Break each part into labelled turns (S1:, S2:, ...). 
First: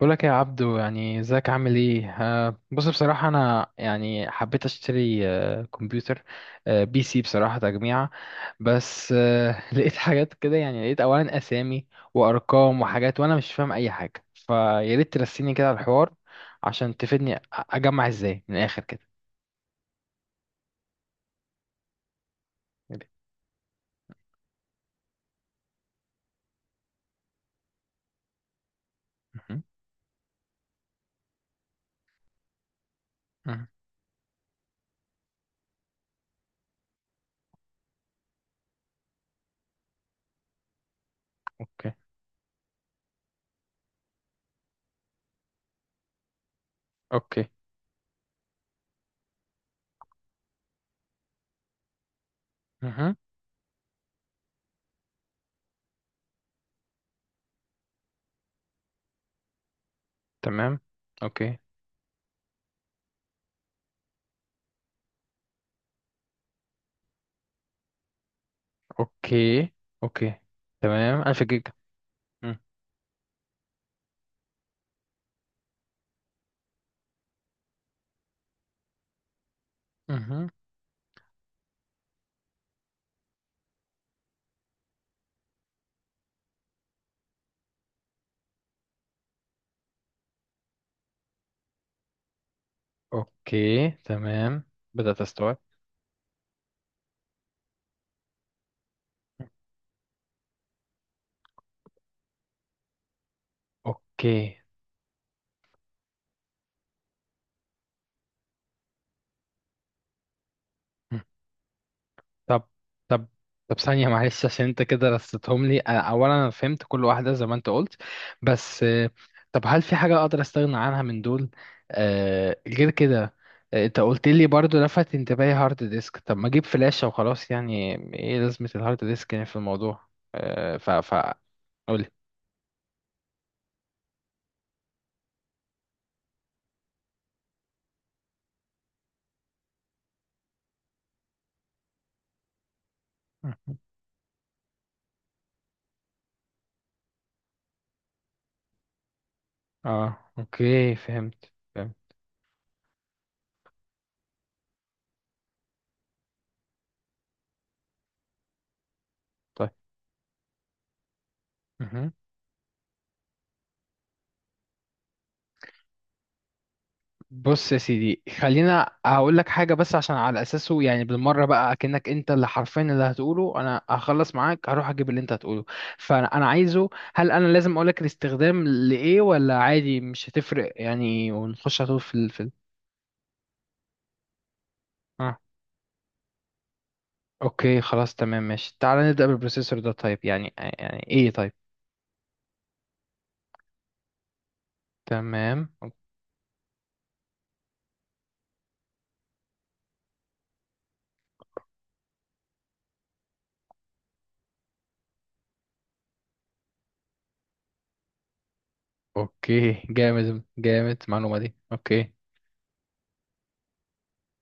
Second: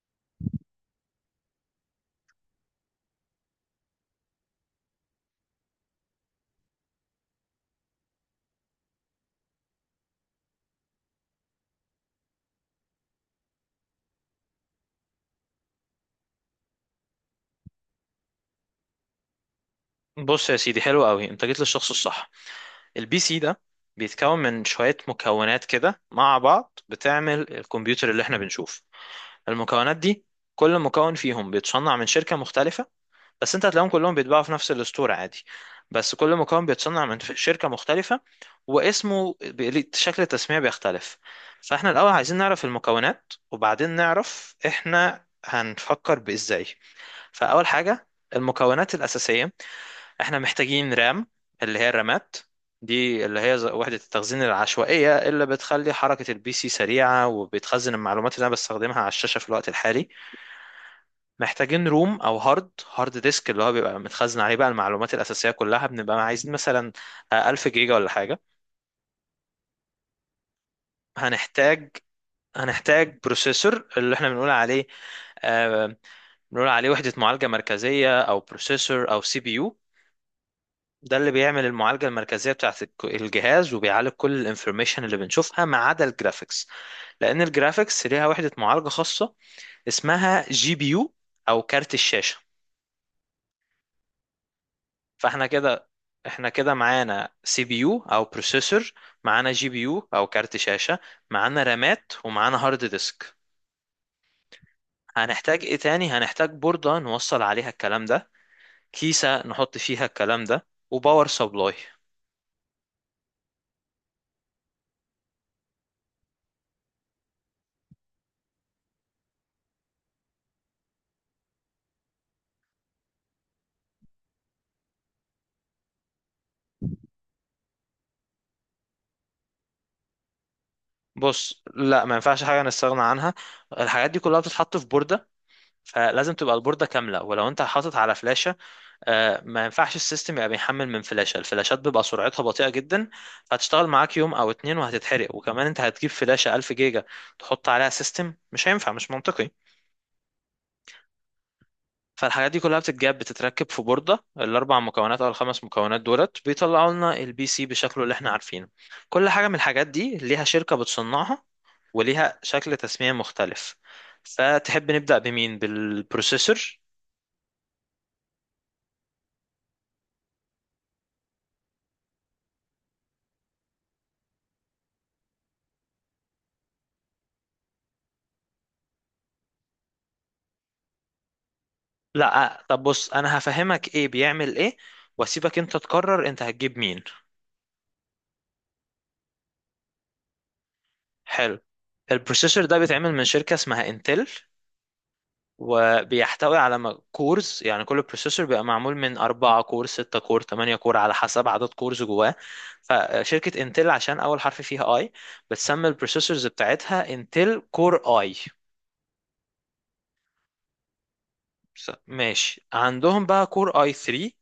S1: بقولك يا عبدو، يعني ازيك عامل ايه؟ بص، بصراحة انا يعني حبيت اشتري كمبيوتر بي سي، بصراحة تجميعة. بس لقيت حاجات كده، يعني لقيت اولا اسامي وارقام وحاجات، وانا مش فاهم اي حاجة. فيا ريت ترسيني كده على الحوار عشان تفيدني، اجمع ازاي من الاخر كده.
S2: بص يا سيدي، حلو قوي انت جيت للشخص الصح. البي سي ده بيتكون من شوية مكونات كده مع بعض بتعمل الكمبيوتر اللي احنا بنشوف.
S1: مهم.
S2: المكونات دي كل مكون فيهم بيتصنع من شركة مختلفة، بس
S1: مهم.
S2: انت هتلاقيهم كلهم بيتباعوا في نفس الستور عادي. بس كل مكون بيتصنع من شركة مختلفة، واسمه شكل التسمية بيختلف. فاحنا
S1: اوكي.
S2: الأول عايزين نعرف المكونات، وبعدين نعرف احنا هنفكر بإزاي.
S1: اوكي.
S2: فأول حاجة المكونات الأساسية، احنا محتاجين رام، اللي هي الرامات،
S1: مهم.
S2: دي اللي هي وحدة التخزين العشوائية اللي بتخلي حركة البي سي سريعة وبتخزن المعلومات اللي انا بستخدمها على الشاشة في الوقت الحالي.
S1: تمام. اوكي.
S2: محتاجين روم او هارد، هارد ديسك، اللي هو بيبقى متخزن عليه بقى المعلومات الأساسية كلها، بنبقى عايزين مثلا 1000 جيجا ولا حاجة.
S1: اوكي. اوكي. تمام، 1000 جيجا.
S2: هنحتاج هنحتاج بروسيسور اللي احنا بنقول عليه، آه، بنقول عليه وحدة معالجة مركزية او بروسيسور او سي بي يو.
S1: مم.
S2: ده اللي بيعمل المعالجة المركزية بتاعت الجهاز، وبيعالج كل الانفورميشن اللي بنشوفها ما عدا الجرافيكس، لأن الجرافيكس ليها وحدة معالجة خاصة اسمها جي بي يو أو كارت الشاشة.
S1: اوكي تمام، بدأت
S2: فاحنا
S1: استوعب.
S2: كده، احنا كده معانا سي بي يو أو بروسيسور، معانا جي بي يو أو كارت شاشة، معانا رامات، ومعانا هارد ديسك.
S1: اوكي.
S2: هنحتاج ايه تاني؟ هنحتاج بوردة نوصل عليها الكلام ده، كيسة نحط فيها الكلام ده،
S1: م.
S2: وباور سبلاي.
S1: طب طب طب ثانية، معلش، عشان انت كده رصيتهم لي. اولا انا فهمت كل واحدة زي ما انت قلت، بس طب هل في حاجة اقدر استغنى عنها من دول؟ غير كده، انت قلت لي برضو لفت انتباهي هارد ديسك، طب ما اجيب فلاشة وخلاص، يعني ايه لازمة الهارد ديسك يعني في الموضوع؟ آه ف ف
S2: بص
S1: قولي.
S2: لا، ما ينفعش حاجة نستغنى عنها. الحاجات دي كلها بتتحط في بوردة، فلازم تبقى البوردة كاملة. ولو انت حاطط على فلاشة، ما ينفعش السيستم يبقى بيحمل من فلاشة. الفلاشات بيبقى سرعتها بطيئة جدا،
S1: م.
S2: فهتشتغل معاك يوم او اتنين وهتتحرق. وكمان انت هتجيب فلاشة 1000 جيجا تحط عليها سيستم؟ مش هينفع، مش منطقي.
S1: اه اوكي، فهمت فهمت.
S2: فالحاجات دي كلها بتتجاب بتتركب في بوردة، الأربع مكونات أو الخمس مكونات دولت بيطلعوا لنا البي سي بشكله اللي احنا عارفينه. كل حاجة من الحاجات دي ليها شركة بتصنعها
S1: طيب،
S2: وليها شكل تسمية مختلف. فتحب نبدأ بمين؟ بالبروسيسور؟
S1: بص يا سيدي، خلينا هقول لك حاجة بس عشان على أساسه، يعني بالمرة بقى أكنك أنت اللي حرفيا اللي هتقوله أنا هخلص معاك هروح أجيب اللي أنت هتقوله. فأنا أنا عايزه، هل أنا لازم أقول لك الاستخدام لإيه ولا عادي مش هتفرق يعني، ونخش على طول في ال...
S2: لا طب، بص انا هفهمك ايه بيعمل ايه،
S1: آه.
S2: واسيبك انت تقرر انت هتجيب مين.
S1: أوكي خلاص، تمام ماشي. تعالى نبدأ بالبروسيسور ده، طيب يعني إيه طيب؟
S2: حلو. البروسيسور ده بيتعمل من شركة اسمها انتل،
S1: تمام.
S2: وبيحتوي على كورز. يعني كل بروسيسور بيبقى معمول من أربعة كور، ستة كور، تمانية كور، على حسب عدد كورز جواه. فشركة انتل، عشان أول حرف فيها اي، بتسمي البروسيسورز بتاعتها انتل كور اي.
S1: أوكي، جامد جامد المعلومة دي، أوكي.
S2: ماشي. عندهم بقى كور اي 3،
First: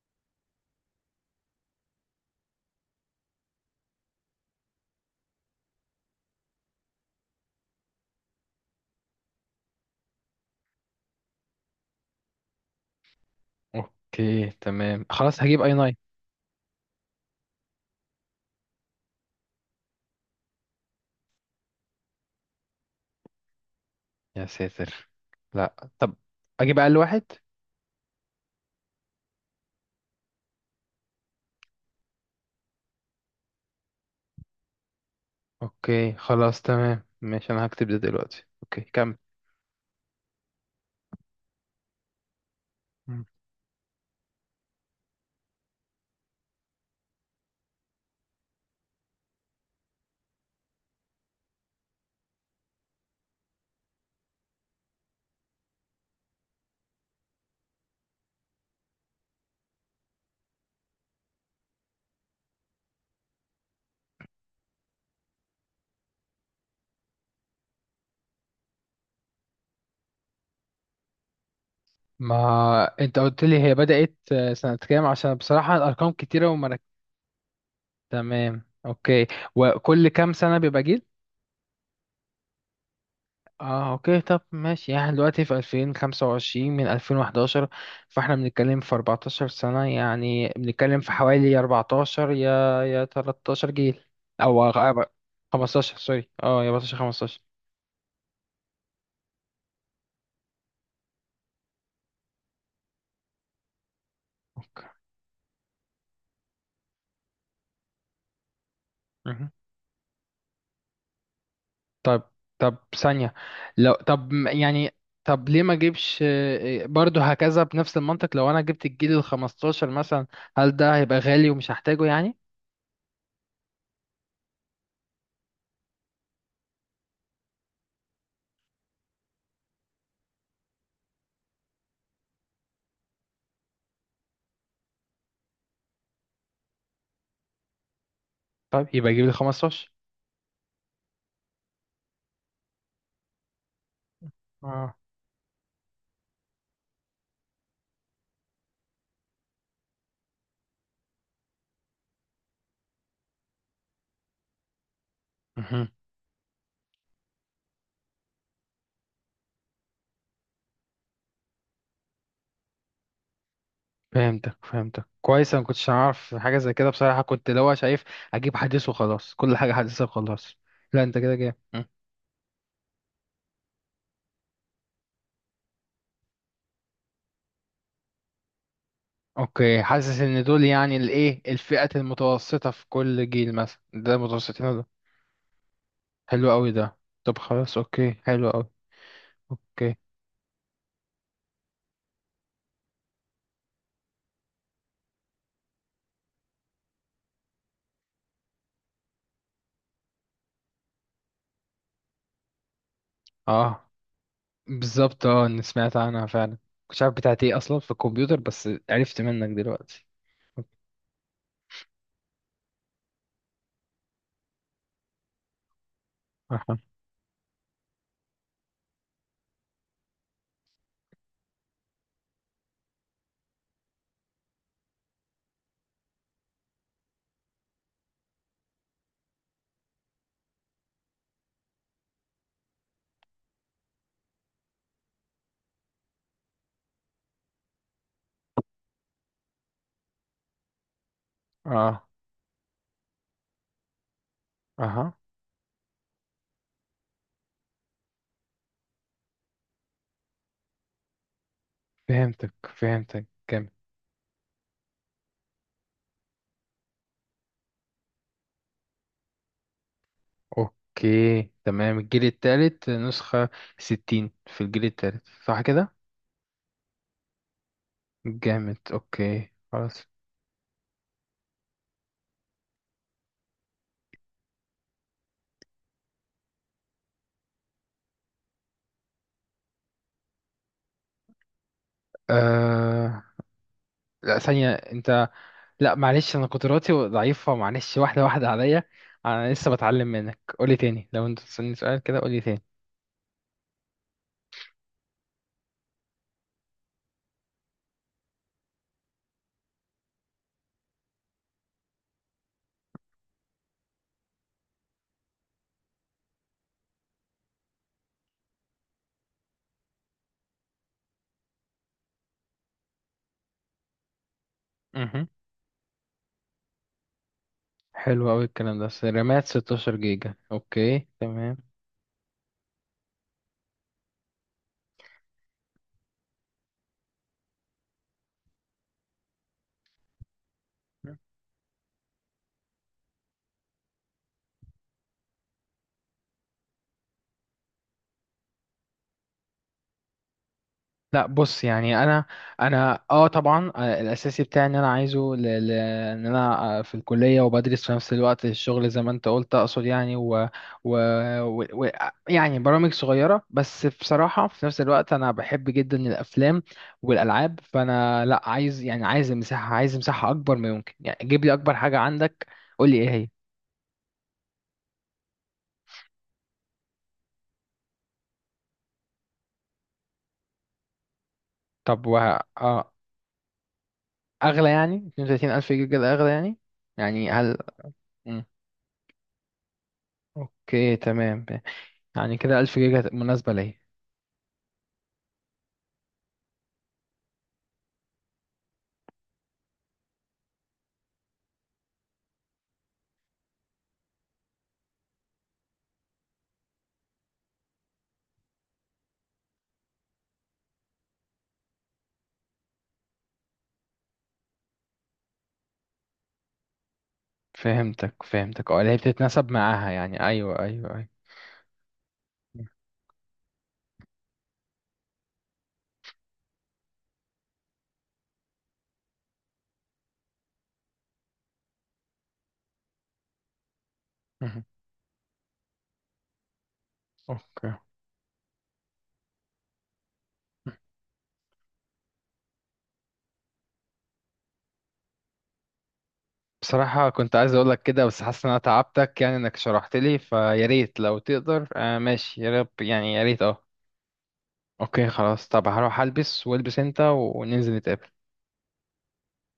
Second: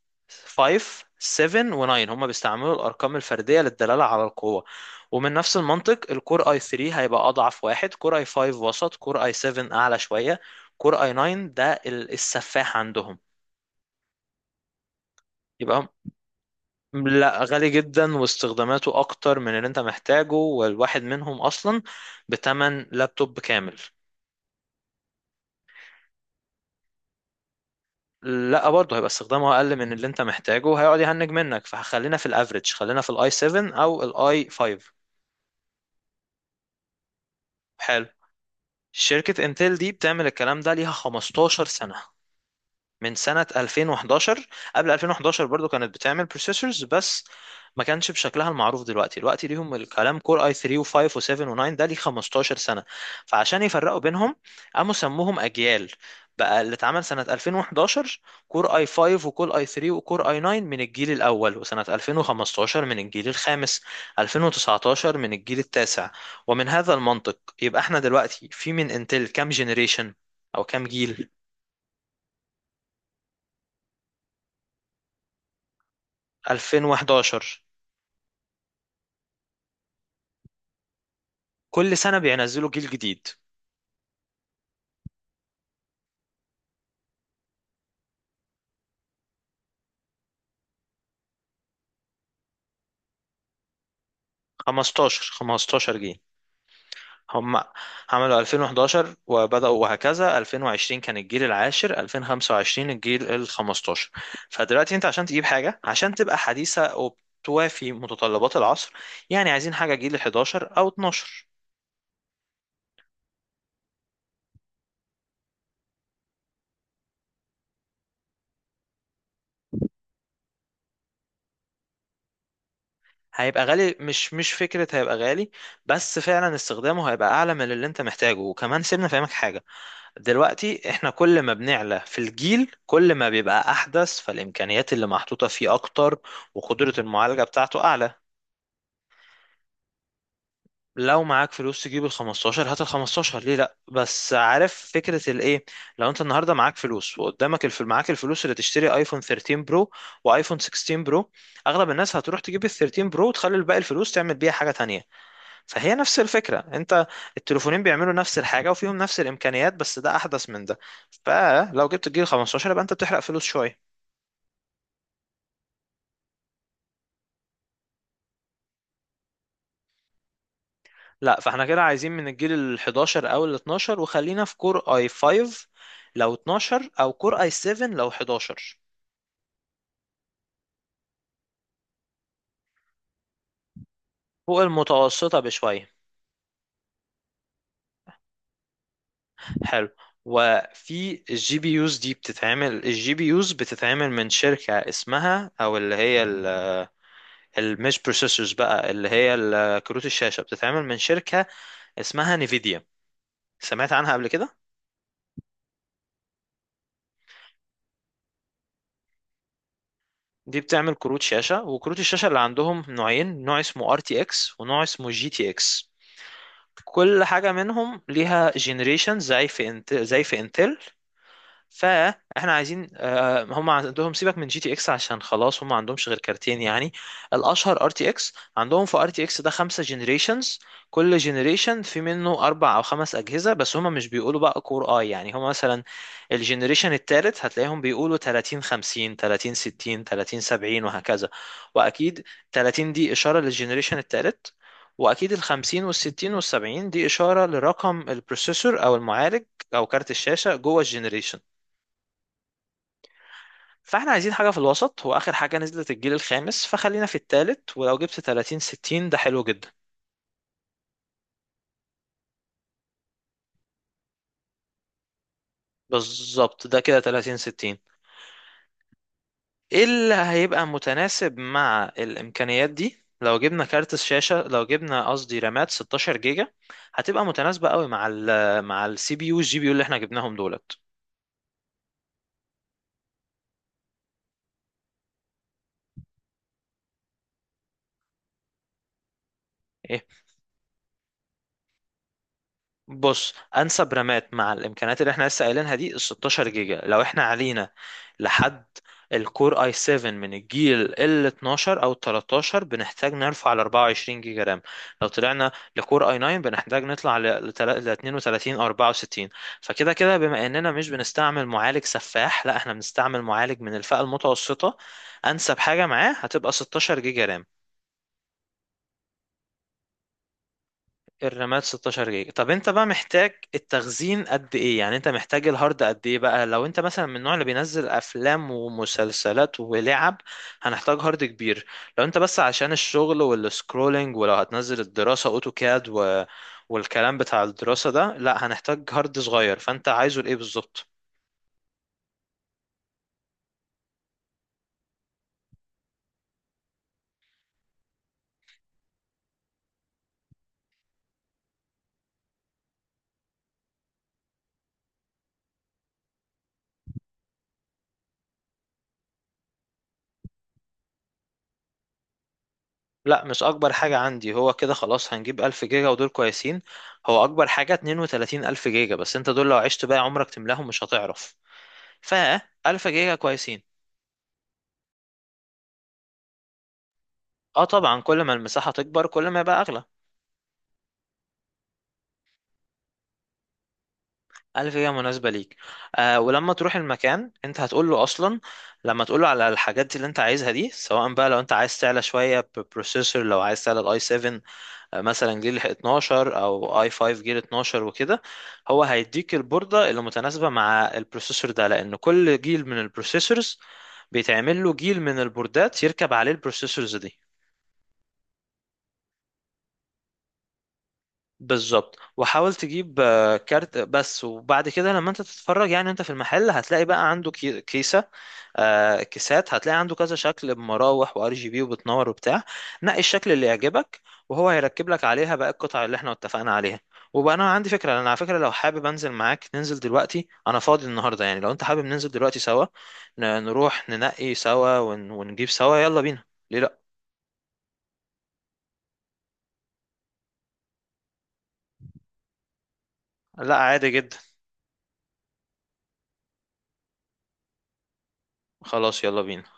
S2: 5، 7 و9. هما بيستعملوا الارقام الفرديه للدلاله على القوه، ومن نفس المنطق الكور اي 3 هيبقى اضعف واحد، كور اي 5 وسط، كور اي 7 اعلى شويه، كور اي 9 ده السفاح عندهم.
S1: أوكي تمام، خلاص هجيب أي
S2: يبقى
S1: 9.
S2: هم، لا، غالي جدا واستخداماته اكتر من اللي انت محتاجه، والواحد منهم اصلا بتمن لابتوب كامل.
S1: يا ساتر. لا طب، اجيب اقل واحد.
S2: لا برضه هيبقى استخدامه اقل من اللي انت محتاجه، هيقعد يهنج منك. فخلينا في الافريج، خلينا في الاي 7 او الاي 5.
S1: اوكي خلاص، تمام ماشي، انا هكتب ده
S2: حلو.
S1: دلوقتي. اوكي، كمل.
S2: شركة انتل دي بتعمل الكلام ده ليها 15 سنة، من
S1: مم.
S2: سنة 2011. قبل 2011 برضو كانت بتعمل بروسيسورز، بس ما كانش بشكلها المعروف دلوقتي. دلوقتي ليهم الكلام كور اي 3 و5 و7 و9، ده ليه 15 سنة، فعشان يفرقوا بينهم قاموا سموهم أجيال. بقى اللي اتعمل سنة 2011 كور اي 5 وكور اي 3 وكور اي 9 من الجيل الأول، وسنة 2015 من الجيل الخامس، 2019 من الجيل التاسع. ومن هذا المنطق يبقى احنا دلوقتي في من انتل كام جنريشن أو كام جيل؟
S1: ما انت قلت لي هي بدأت سنة كام؟ عشان بصراحة الارقام كتيرة،
S2: 2011،
S1: تمام اوكي. وكل كام سنة بيبقى جيل؟
S2: كل سنة بينزلوا جيل جديد،
S1: اه اوكي، طب ماشي، يعني إحنا دلوقتي في 2025، من 2011 فاحنا بنتكلم في 14 سنة، يعني بنتكلم في حوالي 14 يا 13 جيل، او
S2: 15، 15
S1: 15.
S2: جيل.
S1: سوري، اه، يا 14، 15.
S2: هم عملوا 2011 وبدأوا وهكذا، 2020 كان الجيل العاشر، 2025 الجيل ال 15.
S1: اوكي.
S2: فدلوقتي انت عشان تجيب حاجة عشان تبقى حديثة وبتوافي متطلبات العصر، يعني
S1: مهم.
S2: عايزين حاجة جيل 11 أو 12.
S1: طب طب ثانية، لو طب يعني، طب ليه ما اجيبش برضه هكذا بنفس المنطق؟ لو انا جبت الجيل ال 15 مثلا، هل ده هيبقى غالي ومش هحتاجه يعني؟
S2: هيبقى غالي، مش فكرة هيبقى غالي، بس فعلا استخدامه هيبقى أعلى من اللي انت محتاجه. وكمان سيبنا فاهمك حاجة، دلوقتي احنا كل ما بنعلى في الجيل كل ما بيبقى احدث، فالامكانيات اللي محطوطة فيه اكتر، وقدرة المعالجة بتاعته اعلى.
S1: طيب يبقى اجيب ال 15.
S2: لو معاك فلوس تجيب ال 15 هات ال 15، ليه لا؟ بس عارف
S1: اه.
S2: فكرة الايه، لو انت النهاردة معاك فلوس وقدامك معاك الفلوس اللي تشتري ايفون 13 برو وايفون 16 برو، اغلب الناس هتروح تجيب ال 13 برو وتخلي الباقي الفلوس تعمل بيها حاجة تانية.
S1: مهم.
S2: فهي نفس الفكرة، انت التليفونين بيعملوا نفس الحاجة وفيهم نفس الامكانيات، بس ده احدث من ده. فلو جبت الجيل 15 يبقى انت بتحرق فلوس شوية.
S1: فهمتك فهمتك كويس، انا ما كنتش اعرف حاجة زي كده بصراحة، كنت اللي هو شايف اجيب حديث وخلاص، كل حاجة حديثة وخلاص. لا، انت كده
S2: لا،
S1: جاي.
S2: فاحنا كده
S1: مم.
S2: عايزين من الجيل ال 11 او ال 12، وخلينا في كور اي 5 لو 12، او كور اي 7 لو 11.
S1: اوكي، حاسس ان دول يعني الايه الفئة المتوسطة في كل جيل، مثلا ده
S2: فوق
S1: متوسطين؟
S2: المتوسطة بشوية.
S1: حلو قوي ده. طب خلاص، اوكي، حلو قوي.
S2: حلو.
S1: اوكي.
S2: وفي الجي بي يوز دي بتتعمل الجي بي يوز بتتعمل من شركة اسمها او اللي هي المش بروسيسورز بقى، اللي هي كروت الشاشة، بتتعمل من شركة اسمها نيفيديا.
S1: اه
S2: سمعت عنها قبل كده؟
S1: بالظبط، اه انا سمعت عنها فعلا، مش عارف بتاعت ايه اصلا في الكمبيوتر بس عرفت منك دلوقتي.
S2: دي بتعمل كروت شاشة، وكروت الشاشة اللي عندهم نوعين، نوع اسمه RTX ونوع اسمه GTX.
S1: اها.
S2: كل حاجة منهم ليها جنريشن زي في زي في انتل. فاحنا عايزين، هم عندهم سيبك من جي تي اكس عشان خلاص هم ما عندهمش غير كارتين يعني، الاشهر ار تي اكس. عندهم في ار تي اكس ده خمسة جنريشنز، كل جنريشن في منه اربع او خمس اجهزه، بس هم مش بيقولوا بقى كور اي، يعني هم مثلا الجنريشن التالت هتلاقيهم بيقولوا 30 50، 30 60، 30 70 وهكذا.
S1: اه.
S2: واكيد 30 دي اشاره للجنريشن التالت،
S1: اها.
S2: واكيد ال 50 وال 60 وال 70 دي اشاره لرقم البروسيسور او المعالج او كارت الشاشه جوه الجنريشن.
S1: فهمتك فهمتك كامل.
S2: فاحنا عايزين حاجة في الوسط، واخر حاجة نزلت الجيل الخامس فخلينا في التالت، ولو جبت 30 60 ده حلو جدا.
S1: اوكي تمام، الجيل التالت نسخة ستين، في الجيل التالت، صح كده؟
S2: بالظبط، ده كده 30 60.
S1: جامد، اوكي
S2: ايه
S1: خلاص.
S2: اللي هيبقى متناسب مع الامكانيات دي؟ لو جبنا كارت الشاشة لو جبنا قصدي رامات 16 جيجا، هتبقى متناسبة قوي مع مع السي بي يو والجي بي يو اللي احنا جبناهم دولت.
S1: آه... لا ثانية انت، لا معلش انا قدراتي ضعيفة، معلش، واحدة واحدة عليا. انا لسه
S2: إيه؟
S1: بتعلم منك، قولي تاني، لو انت تسألني سؤال كده قولي تاني.
S2: بص، انسب رامات مع الامكانيات اللي احنا لسه قايلينها دي ال 16 جيجا. لو احنا علينا لحد الكور اي 7 من الجيل ال 12 او 13، بنحتاج نرفع ل 24 جيجا رام. لو طلعنا لكور اي 9 بنحتاج نطلع ل 32 او 64. فكده كده بما اننا مش بنستعمل معالج سفاح، لا، احنا بنستعمل معالج من الفئة المتوسطة،
S1: امم
S2: انسب حاجة معاه هتبقى 16 جيجا رام.
S1: حلو قوي الكلام ده، رامات 16 جيجا، اوكي تمام.
S2: الرامات 16 جيجا. طب انت بقى محتاج التخزين قد ايه؟ يعني انت محتاج الهارد قد ايه بقى؟ لو انت مثلا من النوع اللي بينزل افلام ومسلسلات ولعب هنحتاج هارد كبير. لو انت بس عشان الشغل والسكرولينج، ولو هتنزل الدراسة اوتوكاد و... والكلام بتاع الدراسة ده، لا هنحتاج هارد صغير. فانت عايزه لايه بالظبط؟
S1: لا بص، يعني انا اه طبعا، الاساسي بتاعي ان انا عايزه ان انا في الكليه وبدرس في نفس الوقت الشغل زي ما انت قلت، اقصد يعني و... و... و... يعني برامج صغيره بس بصراحه. في نفس الوقت انا بحب جدا الافلام والالعاب، فانا لا، عايز يعني، عايز مساحه اكبر ما يمكن، يعني جيب لي اكبر حاجه عندك، قول لي ايه
S2: لا
S1: هي.
S2: مش اكبر حاجة عندي، هو كده خلاص هنجيب 1000 جيجا ودول كويسين. هو اكبر حاجة 32000 جيجا، بس انت دول لو عشت بقى عمرك تملاهم مش هتعرف.
S1: طب
S2: فألف
S1: اه،
S2: جيجا كويسين.
S1: اغلى يعني؟ 32,000 جيجا ده اغلى يعني؟ يعني هل؟
S2: اه طبعا، كل ما
S1: مم.
S2: المساحة تكبر كل ما يبقى أغلى.
S1: اوكي تمام. يعني كده ألف جيجا مناسبة ليه؟
S2: ألف جيجا مناسبة ليك. آه، ولما تروح المكان انت هتقول له أصلا، لما تقول له على الحاجات اللي انت عايزها دي، سواء بقى لو انت عايز تعلى شوية بروسيسور، لو عايز تعلى الاي 7، مثلا جيل 12 او اي 5 جيل 12 وكده، هو هيديك البوردة اللي متناسبة مع البروسيسور ده، لأن كل جيل من البروسيسورز بيتعمل له جيل من البوردات يركب عليه البروسيسورز دي.
S1: فهمتك فهمتك، اه، اللي هي بتتناسب معاها يعني، أيوة أيوة أيوة.
S2: بالظبط. وحاول تجيب، كارت بس، وبعد كده لما انت تتفرج، يعني انت في المحل هتلاقي بقى عنده كيسة، كيسات، هتلاقي عنده كذا شكل بمراوح وار جي بي وبتنور وبتاع، نقي الشكل اللي يعجبك وهو
S1: مهم.
S2: هيركب لك عليها بقى القطع اللي احنا اتفقنا عليها. وبقى انا عندي
S1: أوكي.
S2: فكرة، انا على فكرة لو حابب انزل معاك ننزل دلوقتي، انا فاضي النهاردة يعني، لو انت حابب ننزل دلوقتي سوا، نروح ننقي سوا ونجيب سوا، يلا بينا. ليه لا؟
S1: بصراحة كنت عايز أقولك كده، بس حاسس إن أنا تعبتك، يعني إنك شرحت لي، فيا ريت لو تقدر. ماشي، يا رب، يعني يا ريت،
S2: لا
S1: أه.
S2: عادي جدا.
S1: أوكي خلاص، طب هروح ألبس والبس أنت وننزل نتقابل.
S2: خلاص يلا بينا.